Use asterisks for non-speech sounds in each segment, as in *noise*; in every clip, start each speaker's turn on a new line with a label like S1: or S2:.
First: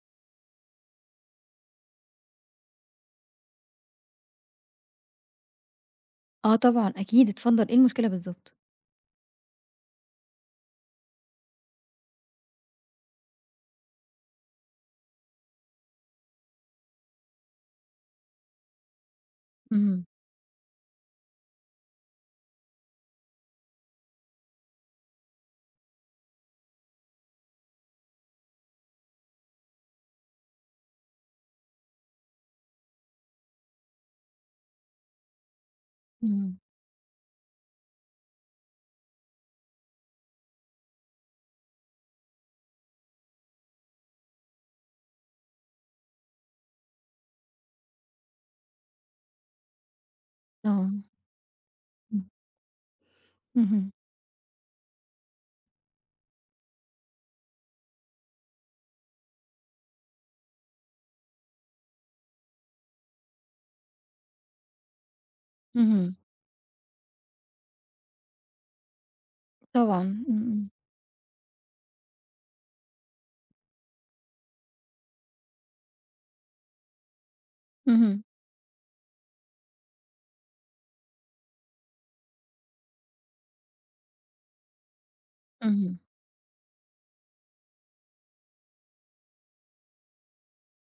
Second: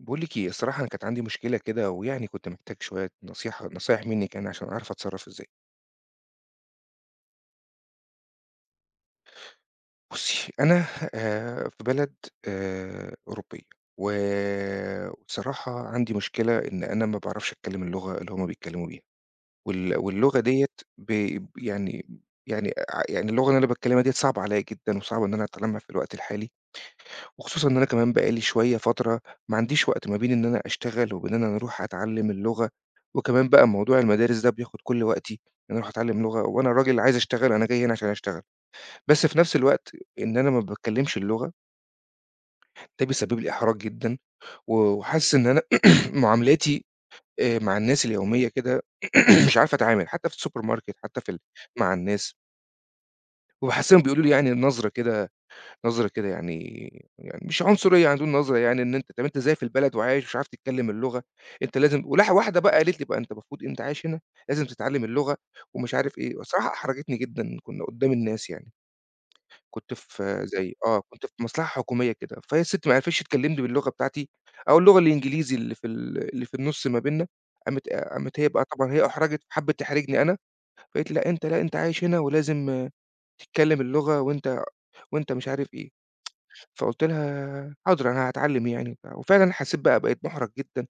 S1: باقول لِك إيه، الصراحة أنا كانت عندي مشكلة كده ويعني كنت محتاج شوية نصيحة نصايح منِك يعني عشان أعرف أتصرّف إزاي.
S2: آه، طبعًا أكيد، اتفضّل إيه المشكلة بالضبط؟
S1: بُصّي أنا آآ في بلد آآ أوروبية، و وبصراحة عندي مشكلة إن أنا ما باعرفش أتكلّم اللغة اللي هُم بيتكلموا بيها، وال
S2: اهم.
S1: واللغة ديّة ب يعني يعني أع يعني اللغة اللي أنا باتكلّمها ديّة صعبة عليَّ جدًا، وصعبة إن أنا أتعلّمها في الوقت الحالي، وخصوصًا إن أنا كمان بقى لي شوية، فترة ما عنديش وقت ما بين إن أنا أشتغل وبين إن أنا أروح أتعلّم اللغة، وكمان بقى موضوع المدارس ده بياخُد كلّ وقتي، إن أنا أروح أتعلّم لغة
S2: إمم.
S1: وأنا راجل عايز أشتغل، أنا جاي هنا عشان أشتغل، بس في نفْس الوقت إن أنا ما باتكلّمش اللغة ده بيسبّب لي إحراج جدًا، و وحاسس إن أنا، *clears throat* معاملاتي آآ مع الناس اليومية كده، *clears throat* مش عارف أتعامل، حتّى في السوبر ماركت
S2: آه.
S1: حتّى في ال مع
S2: إمم.
S1: الناس
S2: اهم.
S1: وباحسّهم بيقولوا لي يعني النظرة كده، نظرة كده يعني يعني مش عنصرية عندهم نظرة يعني إن أنت طب أنت إزاي في البلد وعايش ومش عارف تتكلّم اللغة، أنت لازم ولح واحدة بقى قالت لي بقى: "أنت المفروض أنت عايش هنا، لازم تتعلّم اللغة ومش
S2: اهم.
S1: عارف إيه." والصراحة احرجتني جدًا كنا قدّام الناس يعني. كنت
S2: طبعًا، إمم،
S1: في
S2: إمم.
S1: زي آه، كنت في مصلحة حكومية كده، فهي الست ماعرفتش تكلّمني باللغة بتاعتي أو اللغة الإنجليزي اللي في ال اللي في النُص ما بيننا، قامت
S2: اهم.
S1: قامت هي بقى طبعًا هي أُحرجت، حَبِت تحرجني أنا، فقالت لي: "لأ أنت لأ أنت عايش هنا ولازم تتكلّم اللغة، وأنت وأنت مش عارف إيه."
S2: اهم.
S1: *tsk* فقُلت لها: "حاضر، أنا هاتعلّم يعني وبتاع." وفعلًا حسّيت بقى بقيت مُحرج جدًا،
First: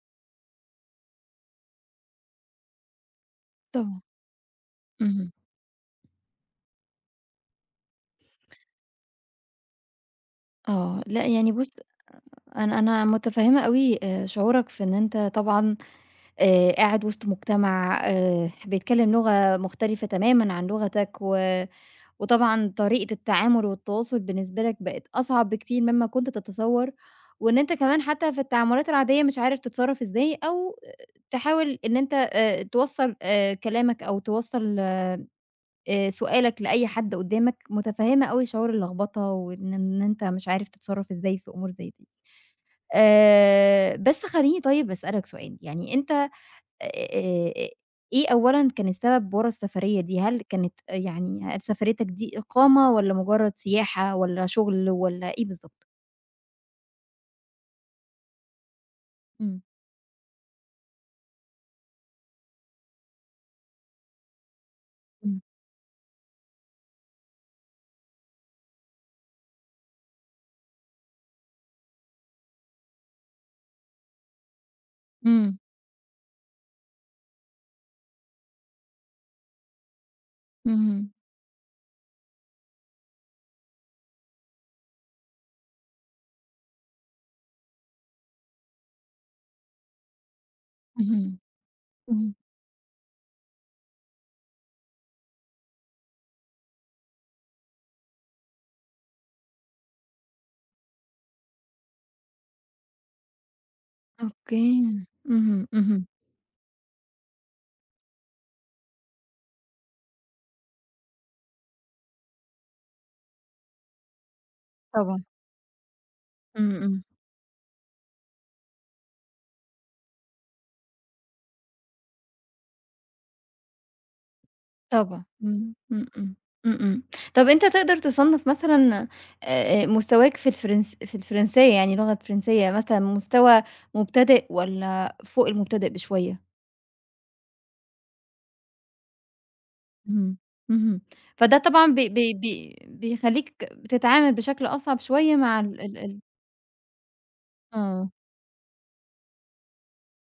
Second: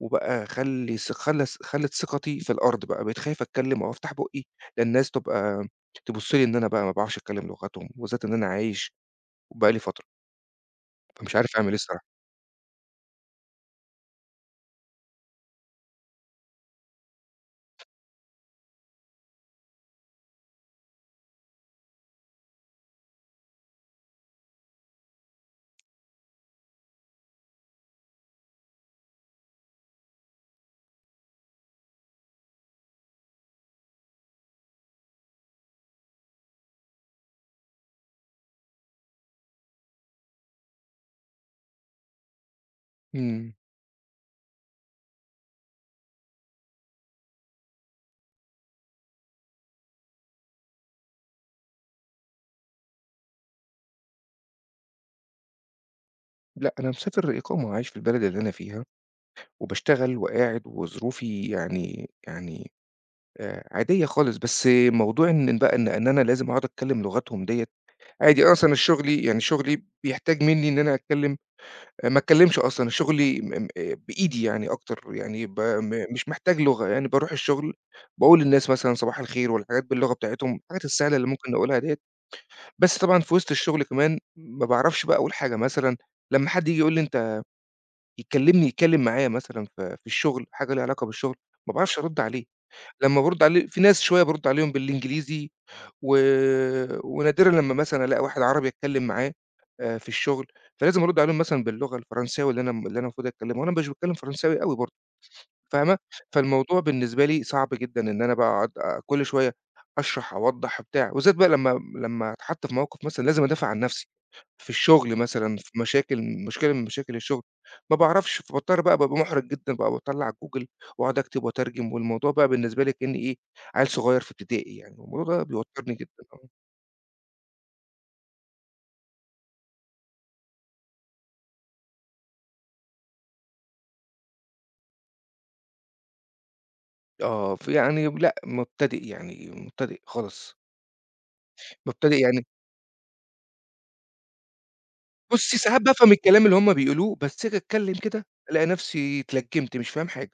S1: وبقى خلّي ث خلّى ث خلِّت ثقتي في الأرض بقى، بقيت خايف أتكلّم أو
S2: طبعًا.
S1: افتح بُقّي، لا الناس
S2: اهم.
S1: تبقى تبُصّ لي إن أنا بقى ما باعرفش أتكلّم لغتهم، وبالذات إن أنا عايش وبقى لي فترة.
S2: آه. لأ
S1: فمش
S2: يعني
S1: عارف أعمل
S2: بُصّ،
S1: إيه الصراحة.
S2: أنا أنا متفهّمة أوي آآ شعورك في إن أنت طبعًا آآ قاعد وِسط مجتمَع آآ بيتكلّم لغة مختلِفة تمامًا عن لغتك، و وطبعًا طريقة التعامُل والتواصُل بالنسبة لك بقِت أصعب بكتير مما كنت تتصوّر، وإن أنت كمان حتى في التعاملات العادية مش عارف تتصرّف إزاي أو تحاول إن أنت آآ توصَّل آآ كلامك أو توصَّل آآ سؤالك لأي حد قُدّامك، متفهّمة أوي شعور اللخبطة وإن إن أنت مش عارف تتصرّف إزاي في أمور زي دي.
S1: إمم.
S2: آآ بس خلّيني طيب أسألك سؤال، يعني أنت آآ، إيه أولًا كان السبب ورا السفريّة دي، هل كانت يعني، هل سفريّتك دي إقامة والّا مجرّد سياحة والّا شُغل والّا إيه بالضبط؟
S1: لأ أنا مسافر إقامة، عايش في البلد اللي أنا فيها،
S2: إمم.
S1: وباشتغل وقاعد وظروفي يعني يعني آآ عادية خالص، بس موضوع
S2: إمم.
S1: إن بقى إن إن أنا لازم أقعُد أتكلّم لغتهم ديّة، عادي أصلًا شُغلي يعني شُغلي بيحتاج منّي إن أنا أتكلّم آآ ما أتكلّمش أصلًا شُغلي م م بإيدي يعني أكتر، يعني ب
S2: إمم.
S1: م مش محتاج لغة، يعني بارُوح الشغل باقول للناس مثلًا صباح الخير والحاجات باللغة بتاعتهم، الحاجات
S2: اهم.
S1: السهلة اللي ممكن نقولها ديّة، بس طبعًا في وِسط الشغل كمان ما باعرَفش بقى أقول حاجة، مثلًا لما حد ييجي يقول لي أنت يكلّمني، يتكلّم معايا مثلًا في في الشغل، حاجة ليها علاقة بالشغل
S2: اهم.
S1: ما باعرَفش أرُد
S2: إمم.
S1: عليه، لما بارُد عليه، فيه ناس شوية بارُد عليهم بالإنجليزي و ونادرًا لما مثلًا ألاقى واحد عربي أتكلّم معاه آآ في الشغل، فلازم أرُد عليهم مثلًا باللغة الفرنسية واللي أنا م اللي أنا المفروض أتكلّمها وأنا مش باتكلّم فرنساوي أوي برضه
S2: أوكي. اهم،
S1: فاهمة،
S2: اهم.
S1: فالموضوع بالنسبة لي صعب جدًا إن أنا بقى أقعُد كلّ شوية أشرَح، أوضَّح وبتاع، وبالذات بقى لما لما أتحَط في موقِف مثلًا لازم أدافع عن نَفسي، في الشغل
S2: طبعًا.
S1: مثلًا، في مشاكل
S2: إمم،
S1: مشكلة من
S2: إمم.
S1: مشاكل الشغل، ما باعرَفش، فباضطر بقى بابقى مُحرَج جدًا بقى، باطلّع Google وأقعُد أكتِب وأترجِم والموضوع بقى بالنسبة لي كأنّي إيه، عيِّل صغيّر في إبتدائي يعني.
S2: طبعًا.
S1: والموضوع ده
S2: إمم،
S1: بيوتّرني
S2: إمم،
S1: جدًا.
S2: إمم،
S1: آه.
S2: إمم، إمم. طَب أنت تقدَر تصنَّف مثلًا آآ مستواك في الفرنس في الفرنسية، يعني اللغة فرنسية، مثلًا مستوى مبتدئ والّا فوق المبتدئ بشوية؟
S1: آه ف يعني لأ، مبتدِئ يعني، مبتدِئ
S2: اهم،
S1: خالص.
S2: اهم، فده طبعًا ب
S1: مبتدِئ
S2: ب
S1: يعني
S2: ب بيخلّيك بتتعامل بشكل أصعب شوية
S1: بُصّي،
S2: مع
S1: ساعات
S2: ال ال
S1: بافهم
S2: ال
S1: الكلام اللي هُم بيقولوه، بس آجي أتكلّم
S2: آه.
S1: كده ألاقي نفْسي اتلجّمت، مش فاهم حاجة،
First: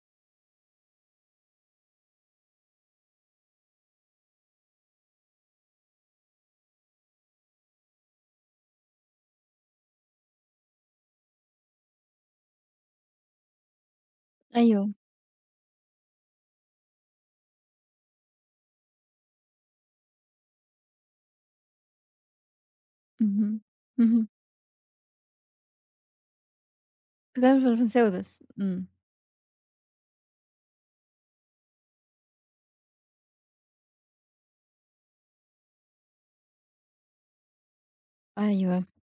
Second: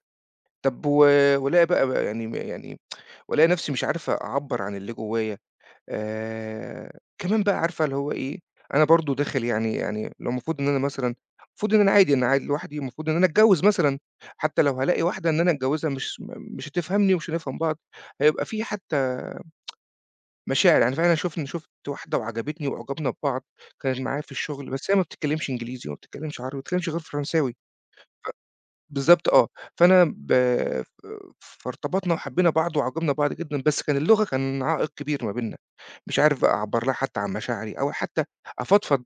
S1: طب و والاقي بقى ب يعني يعني *tsk* والاقي نفْسي مش عارف أعَبّر عن اللي جوايا، آآ، كمان بقى عارفة اللي هو إيه، أنا برضه داخل يعني يعني لو المفروض إن أنا مثلًا، المفروض إن أنا عادي أنا قاعد لوحدي والمفروض إن أنا أتجوِّز مثلًا، حتّى لو
S2: أيوه.
S1: هالاقي واحدة إن أنا أتجوِّزها مش م مش هتفهمني ومش هنفهم بعض، هيبقى في حتّى *tsk* مشاعر، يعني فعلًا شُفن شُفت واحدة وعجبتني وأُعجَبنا ببعض،
S2: اهم،
S1: كانت معايا
S2: اهم.
S1: في الشغل بس هي ما بتتكلّمش إنجليزي وما بتتكلّمش عربي ما بتتكلّمش غير
S2: ما
S1: فرنساوي، ف
S2: بتتكلّمش غير فرنساوي بس، إمم.
S1: بالضبط آه، فأنا ب ب فارتبطنا وحبينا بعض واعجَبنا ببعض جدًا، بس كان اللغة كان عائق كبير ما بيننا، مش عارف بَقى أعَبّر لها حتّى عن مشاعري، أو حتّى
S2: أيوه.
S1: أفضفض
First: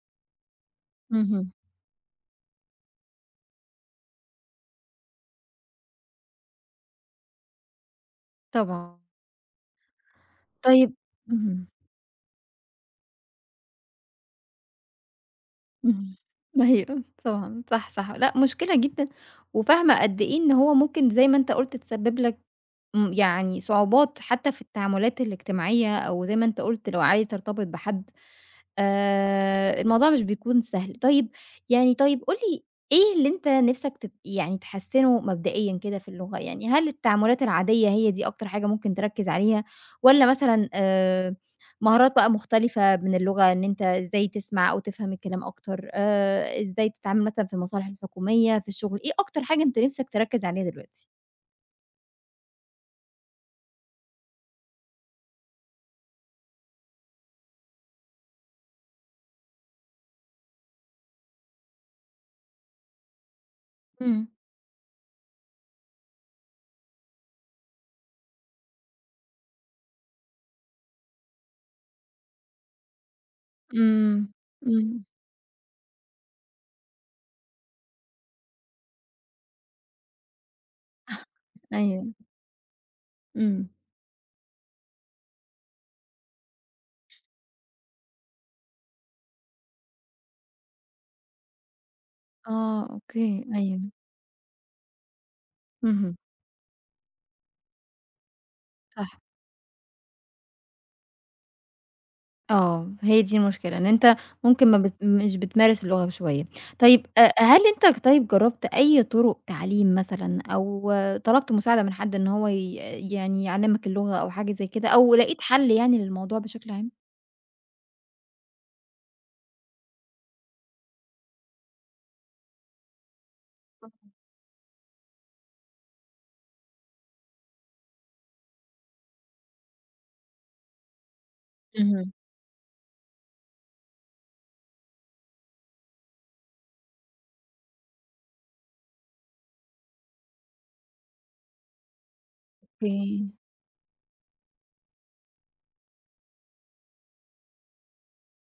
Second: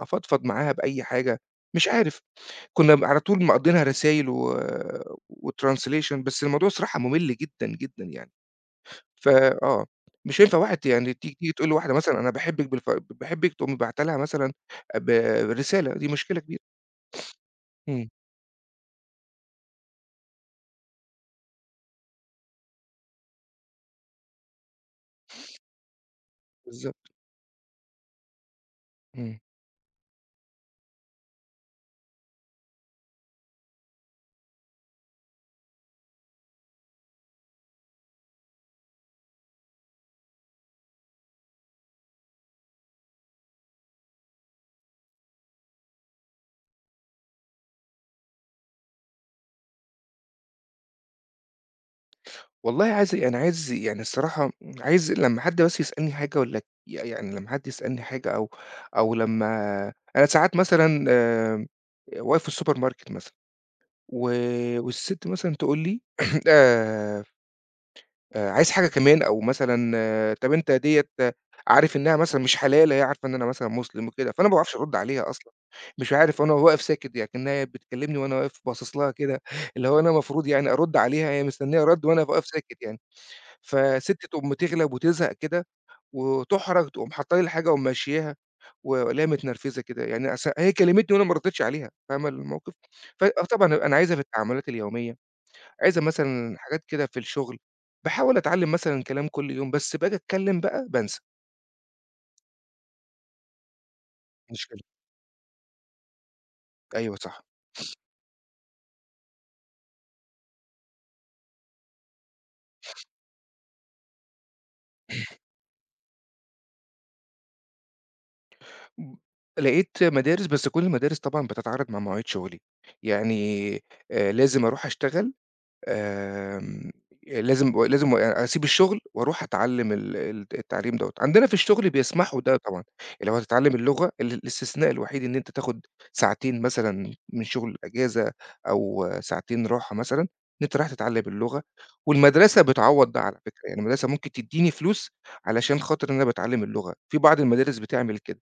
S1: أفضفض معاها بأي حاجة،
S2: اهم.
S1: مش عارف. كنا م على طول مقضينها رسايل و وtranslation، بس الموضوع صراحة ممل جدًا، جدًا يعني،
S2: طبعًا.
S1: ف آه، مش هينفع واحد
S2: طيب
S1: يعني تيجي
S2: اهم.
S1: تقول لواحدة مثلًا أنا باحبِك بالف ب باحبِك تقوم باعتة لها مثلًا ب رسالة دي
S2: اهم،
S1: مشكلة كبيرة.
S2: أيوه، طبعًا،
S1: *sniffs*
S2: صح،
S1: إمم.
S2: صح، لأ مشكلة جدًا، وفاهمة قد إيه إن هو ممكن زي ما أنت قُلت تسبب لك إمم، يعني صعوبات حتّى في التعاملات
S1: *sniffs*
S2: الاجتماعية أو زي ما أنت قُلت لو
S1: بالضبط.
S2: عايز ترتبط بحد،
S1: إمم.
S2: آآ الموضوع مش بيكون سهل، طيب يعني طيب قُل لي إيه اللي أنت نفْسك ت يعني تحسّنه مبدئيًا كده في اللغة، يعني هل التعاملات العادية هي دي أكتر حاجة ممكن تركّز عليها، والّا مثلًا آآ، مهارات بقى مختلفة من اللغة إن أنت إزاي تسمع أو تفهم الكلام أكتر، آآ إزاي تتعامل مثلًا في المصالح الحكومية، في الشغل، إيه أكتر حاجة أنت نِفْسك تركّز عليها دلوقتي؟
S1: والله عايز يعني عايز يعني الصراحة عايز لمّا حد بس يسألني في حاجة والّا ك ي يعني لمّا حد يسألني حاجة أو أو لمّا أنا ساعات مثلًا آمم، آآ واقف في السوبر ماركت مثلًا
S2: إمم.
S1: و والسِت مثلًا تقول لي *clears throat* آآ، آآ "عايز حاجة كمان؟" أو مثلًا "طَب أنت ديّة عارف إنّها مثلًا مش حلال؟" هي عارفة إن أنا مثلًا مُسلِم
S2: إمم،
S1: وكده، فأنا ما باعرفش أرُد
S2: إمم.
S1: عليها أصلًا، مش عارف أنا و واقف ساكِت يعني كإنّها هي بتكلّمني وأنا واقِف باصِص لها كده اللي هو أنا مفروض يعني أرُد عليها، هي مستنيّة رَد
S2: أيوه.
S1: وأنا أبقى واقف ساكت يعني.
S2: إمم.
S1: فالسِت تقوم تِغلَب وتِزهَق كده وتُحرَج تقوم حاطّة لي الحاجة وممشّياها والاقيها متنرفِزة كده، يعني أص هي كلّمتني وأنا ما ردّيتش عليها، فاهمة الموقف؟
S2: آه
S1: ف
S2: أوكي،
S1: آه طبعًا،
S2: أيوه.
S1: أنا عايزها في التعامُلات اليومية، عايزها
S2: اهم.
S1: مثلًا حاجات كده في الشُغل. باحاول أتعلّم مثلًا
S2: صح.
S1: كلام كل يوم، بس باجي أتكلّم بقى، بانسى.
S2: آه، هي دي المشكلة، إن أنت ممكن ما
S1: مشكلة.
S2: بت مش بتمارس اللغة شوية. طيب،
S1: أيوه
S2: آآ،
S1: صح.
S2: هل
S1: *sniffs*
S2: أنت طيب جرّبت أي طُرُق تعليم مثلًا أو طلبْت مساعدة من حد إن هو ي
S1: *sniffs*
S2: يعني يعلِّمك اللغة أو حاجة زي كده أو لقيت
S1: *clears throat*
S2: حَل يعني للموضوع بشكل عام؟
S1: لقيت مدارس بس كلّ المدارس طبعًا بتتعارض مع مواعيد شغلي، يعني
S2: آه.
S1: آآ لازم أروح أشتغل، آمم لازم لازم أ أسيب الشغل وأروح أتعلّم ال ال التعليم دوّة. عندنا في الشغل
S2: اهم.
S1: بيسمحوا ده طبعًا، اللي لو هتتعلّم اللغة، ال الاستثناء الوحيد إن أنت تاخد ساعتين مثلًا من الشغل إجازة، أو ساعتين راحة مثلًا إن أنت رايح تتعلّم اللغة، والمدرسة بتعوّض ده
S2: أوكي.
S1: على فكرة، يعني المدرسة ممكن تدّيني فلوس، علشان خاطر أنا باتعلّم اللغة، في بعض المدارس بتعمل كده،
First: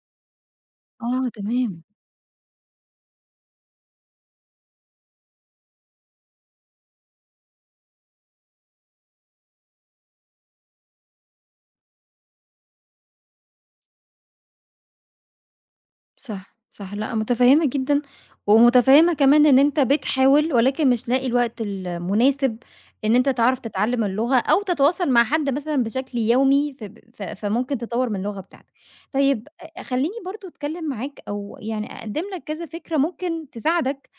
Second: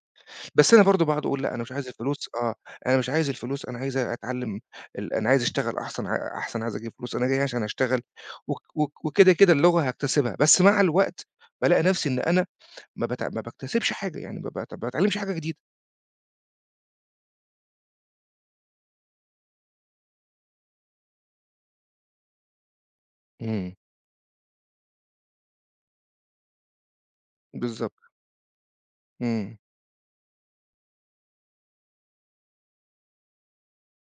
S1: بس أنا برضه باقعد
S2: آه
S1: أقول لأ، أنا مش
S2: تمام.
S1: عايز الفلوس، آه، أنا مش عايز الفلوس، أنا عايز أتعلّم ال أنا عايز أشتغَل أحسن ع أحسن، عايز أجيب فلوس، أنا جاي هنا عشان أشتغَل، وك وك وكده كده اللغة هاكتسبها، بس مع الوقت بالاقي نفسي إن أنا ما بت ما باكتسِبِش حاجة، يعني بابقى تب ما باتعلِّمش حاجة جديدة.
S2: صح صح، لأ متفهّمة جدًا، ومتفهّمة كمان إن أنت بتحاول، ولكن مش لاقي الوقت المناسب إن أنت تعرف
S1: امم.
S2: تتعلّم اللغة، أو تتواصل مع حد مثلًا بشكل يومي، ف ف فممكن تطوّر
S1: بالضبط.
S2: من اللغة بتاعتك. طيب
S1: امم.
S2: أ خلّيني برضه أتكلّم معاك، أو يعني أقدّم لك كذا فكرة ممكن تساعدك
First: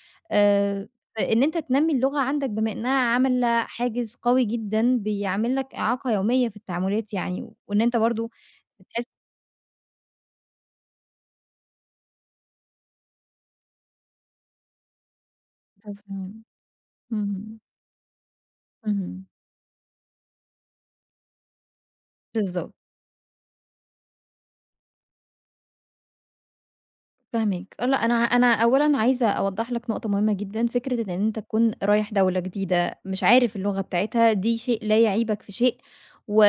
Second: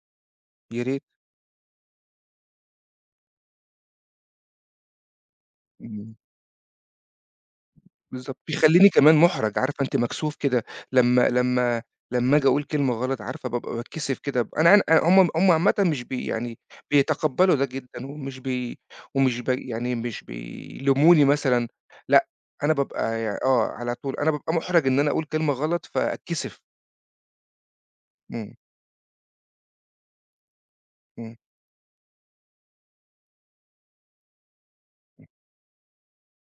S1: يا
S2: آآ
S1: ريت.
S2: في إن أنت تنمّي اللغة عندك، بما إنها عاملة حاجز قوي جدًا بيعمِل لك إعاقة
S1: امم.
S2: يوميّة في التعاملات يعني، وإن أنت برضه
S1: بالضبط. بيخلّيني
S2: بتحس
S1: كمان مُحرج، عارفة أنتِ مكسوف كده، لمّا لمّا لمّا آجي أقول كلمة غلط عارفة بابقى باتكسِف كده. أنا أن أ هم هم عامةً مش بي
S2: مفهوم،
S1: يعني بيتقبّلوا
S2: اهم.
S1: ده جدًّا، ومش بي
S2: اهم.
S1: ومش ب يعني مش بيلوموني مثلًا، لأ
S2: بالضبط.
S1: أنا بابقى ي آه، على طول أنا بابقى محرج إنّ أنا أقول كلمة غلَط فأتكسِف.
S2: فاهماك، لأ أنا أنا
S1: إمم.
S2: أولًا عايزة أوضّح لك نقطة مهمة جدًا، فكرة إن
S1: إمم.
S2: أنت تكون رايح دولة جديدة مش عارف اللغة بتاعتها دي شيء لا يعيبك في شيء، و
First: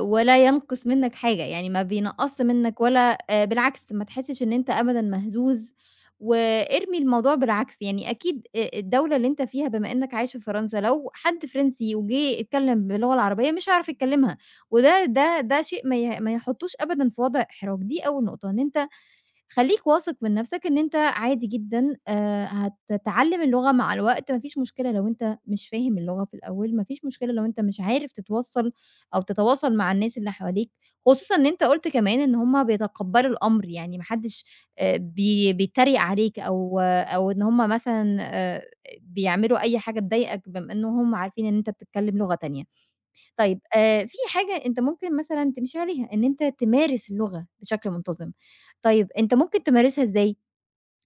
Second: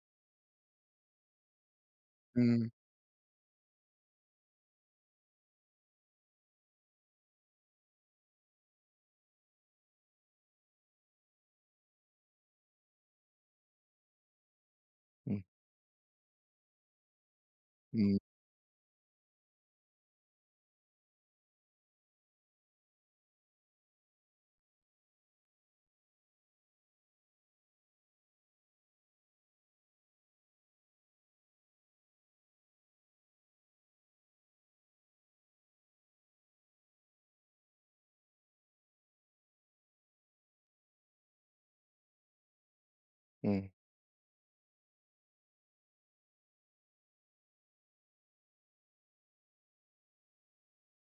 S2: ولا ينقص منك حاجة، يعني ما بينقصّش
S1: إمم.
S2: منك ولا آآ، بالعكس ما تحسش إن أنت أبدًا مهزوز وإرمي الموضوع بالعكس، يعني أكيد أ الدولة اللي أنت فيها بما إنك عايش في فرنسا لو حد فرنسي وجِه اتكلم باللغة العربية مش هيعرف يتكلمها، وده ده
S1: إمم.
S2: ده شيء ما ي ما يحطوش أبدًا في وضع إحراج. دي
S1: إمم.
S2: أول نقطة إن أنت خلّيك واثق من نَفسك إن أنت عادي جدًا، آآ، هتتعلم اللغة مع الوقت، ما فيش مشكلة لو أنت مش فاهم اللغة في الأول، ما فيش مشكلة لو أنت مش عارف تتوصّل أو تتواصل مع الناس اللي حواليك، خصوصًا إن أنت قُلت كمان إن هُم بيتقبلوا الأمر يعني ما حدش آآ، بي بيتريق عليك أو أو إن هُم مثلًا آآ، بيعملوا أي حاجة تضايقك بما إن هُم عارفين إن أنت بتتكلم لغة تانية، طيب
S1: إمم.
S2: آآ، في حاجة أنت ممكن مثلًا تمشي عليها إن أنت تمارس اللغة بشكل منتظم، طيب أنت ممكن تمارسها إزاي؟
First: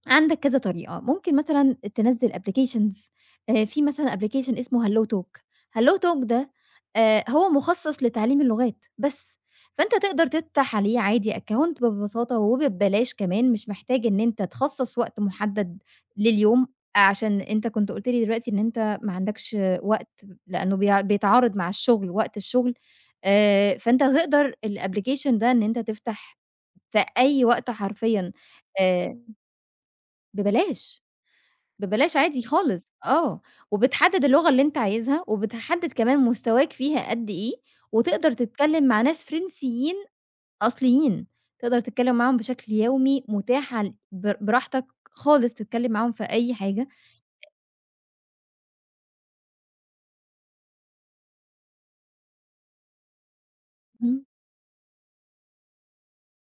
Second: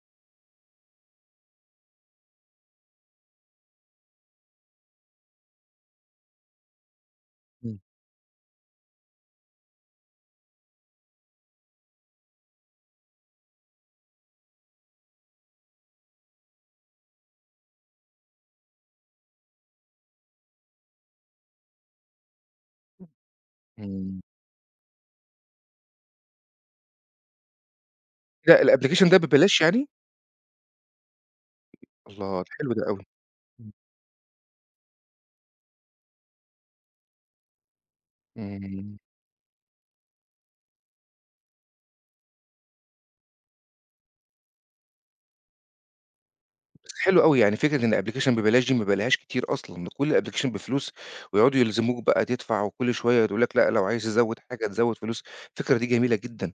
S2: عندك كذا طريقة، ممكن مثلًا تنزّل applications، آآ، في مثلًا application اسمه Hello Talk، Hello Talk ده آآ، هو
S1: إمم.
S2: مخصَص لتعليم اللغات بس، فأنت تقدر تفتح عليه عادي account ببساطة وب ببلاش كمان، مش محتاج إن أنت تخصص وقت محدد لليوم عشان أنت كنت قُلت لي دلوقتي إن أنت ما عندكش وقت لأنه بي بيتعارض مع الشغل وقت الشغل،
S1: *unintelligible*
S2: آآ، فأنت
S1: إمم.
S2: هتقدر الapplication ده إن أنت تفتح في أي وقت حرفيًا
S1: لأ الapplication ده
S2: آآ
S1: ببلاش يعني؟
S2: ببلاش، ببلاش
S1: الله!
S2: عادي
S1: ده حلو ده
S2: خالص
S1: أوي،
S2: آه، وبتحدد اللغة اللي أنت عايزها وبتحدد كمان مستواك فيها قدّ إيه، وتقدر تتكلم
S1: إمم.
S2: مع ناس فرنسيين أصليين، تقدر تتكلم معاهم بشكل يومي متاح عل بر براحتك خالص تتكلم معاهم في أي حاجة.
S1: حلو أوي يعني فكرة إن application ببلاش دي ما بالاقيهاش كتير أصلًا، ده كُلّ الapplication بفلوس، ويقعدوا يلزموك بقى تدفع، وكُلّ شوية يقولوا لك لأ لو عايز
S2: امم.
S1: تزود حاجة تزود فلوس، الفكرة دي جميلة جدًا،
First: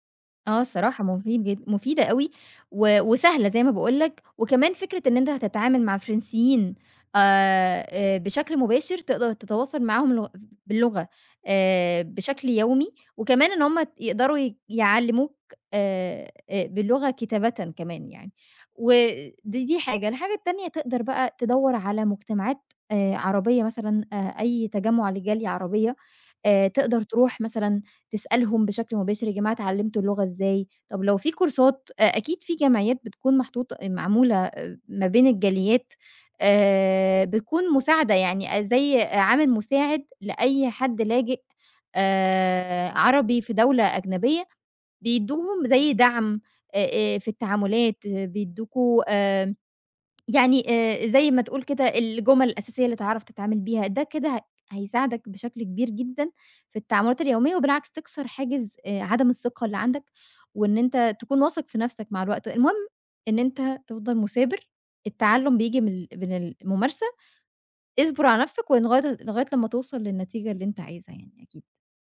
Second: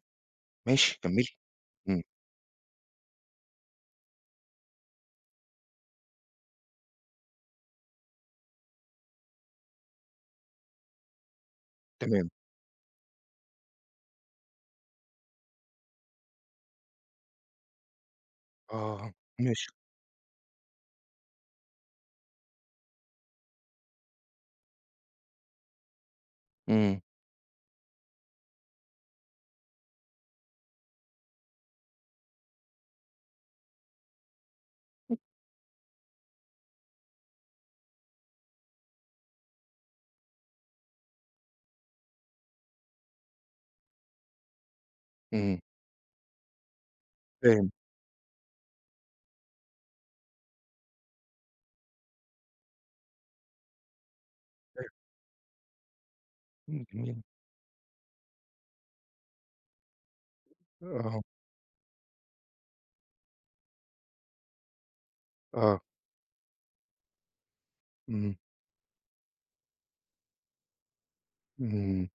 S2: آه
S1: ماشي
S2: الصراحة
S1: كمّلي،
S2: مفيد جد مفيدة
S1: إمم.
S2: أوي، و وسهلة زي ما باقول لك، وكمان فكرة إن أنت هتتعامل مع فرنسيين آآ، آآ، بشكل مباشر، تقدر تتواصل معاهم لغ باللغة آآ،
S1: تمام.
S2: بشكل يومي، وكمان إن هُم يقدروا ي يعلّموك آآ، آآ، باللغة كتابةً كمان يعني،
S1: آه،
S2: ود
S1: ماشي.
S2: دي حاجة. الحاجة التانية تقدر بقى تدوّر على مجتمعات آآ، عربية مثلًا، آآ، أي تجمع لجالية عربية آآ،
S1: إمم.
S2: تقدر تروح مثلًا تسألهم بشكل مباشر: يا جماعة اتعلمتوا اللغة إزاي؟ طب لو فيه كورسات أ أكيد فيه جمعيات بتكون محطوطة معمولة ما
S1: *unintelligible*
S2: بين الجاليات آآ، بتكون مساعدة يعني زي عامل مساعد لأي حد لاجئ آآ، عربي في دولة أجنبية،
S1: إمم.
S2: بيدّوهم زي دعم آآ آآ في
S1: فاهم.
S2: التعاملات، بيدّوكوا آآ، يعني آآ، زي ما تقول كده الجُمَل الأساسية اللي تعرف تتعامل بيها، ده كده ه
S1: فاهم.
S2: هيساعدك بشكل كبير جدًا في
S1: إمم،
S2: التعاملات
S1: جميل.
S2: اليومية، وبالعكس تكسر حاجز آآ، عدم الثقة اللي عندك، وإن أنت
S1: آه.
S2: تكون واثق في نَفسك مع الوقت، المهم إن أنت تفضل مثابر، التعلم بييجي
S1: آه.
S2: من ال من الممارسة، اصبر
S1: إمم.
S2: على نَفسك ولغاية لغاية لمّا توصل للنتيجة اللي أنت عايزها يعني أكيد.
S1: إمم،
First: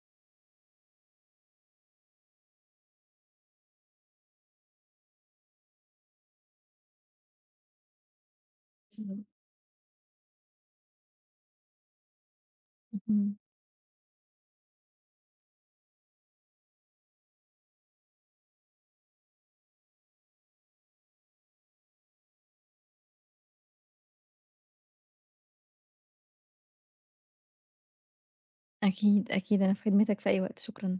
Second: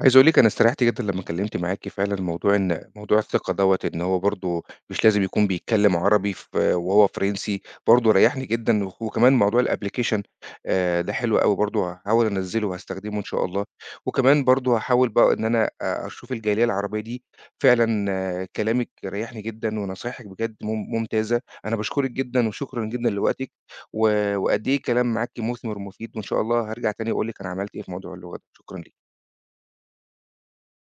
S1: عايز أقول لِك أنا استريحت جدًا لمّا أتكلمت معاكِ فعلًا، موضوع إن موضوع الثقة دوّة إن هو برضو مش لازم يكون بيتكلم عربي ف وهو فرنسي برضو ريحني جدًا، و
S2: بالضبط.
S1: وكمان موضوع الapplication آآ، ده حلو أوي برضو، هاحاول أنزّله وهاستخدمه إن
S2: اهم.
S1: شاء الله، وكمان برضو هاحاول بقى إن أنا أ أشوف الجالية العربية دي، فعلًا كلامِك ريّحني جدًا ونصايحِك بجد مم ممتازة، أنا باشكرِك جدًا وشكرًا جدًا لوقتِك، و وقدّ إيه الكلام معاكِ مثمر ومفيد، وإن شاء الله هارجع تاني أقول لِك أنا عملت إيه في موضوع اللغة، شكرًا ليكِ.
S2: أكيد، أكيد أنا في خدمتك في أي وقت، شكرًا.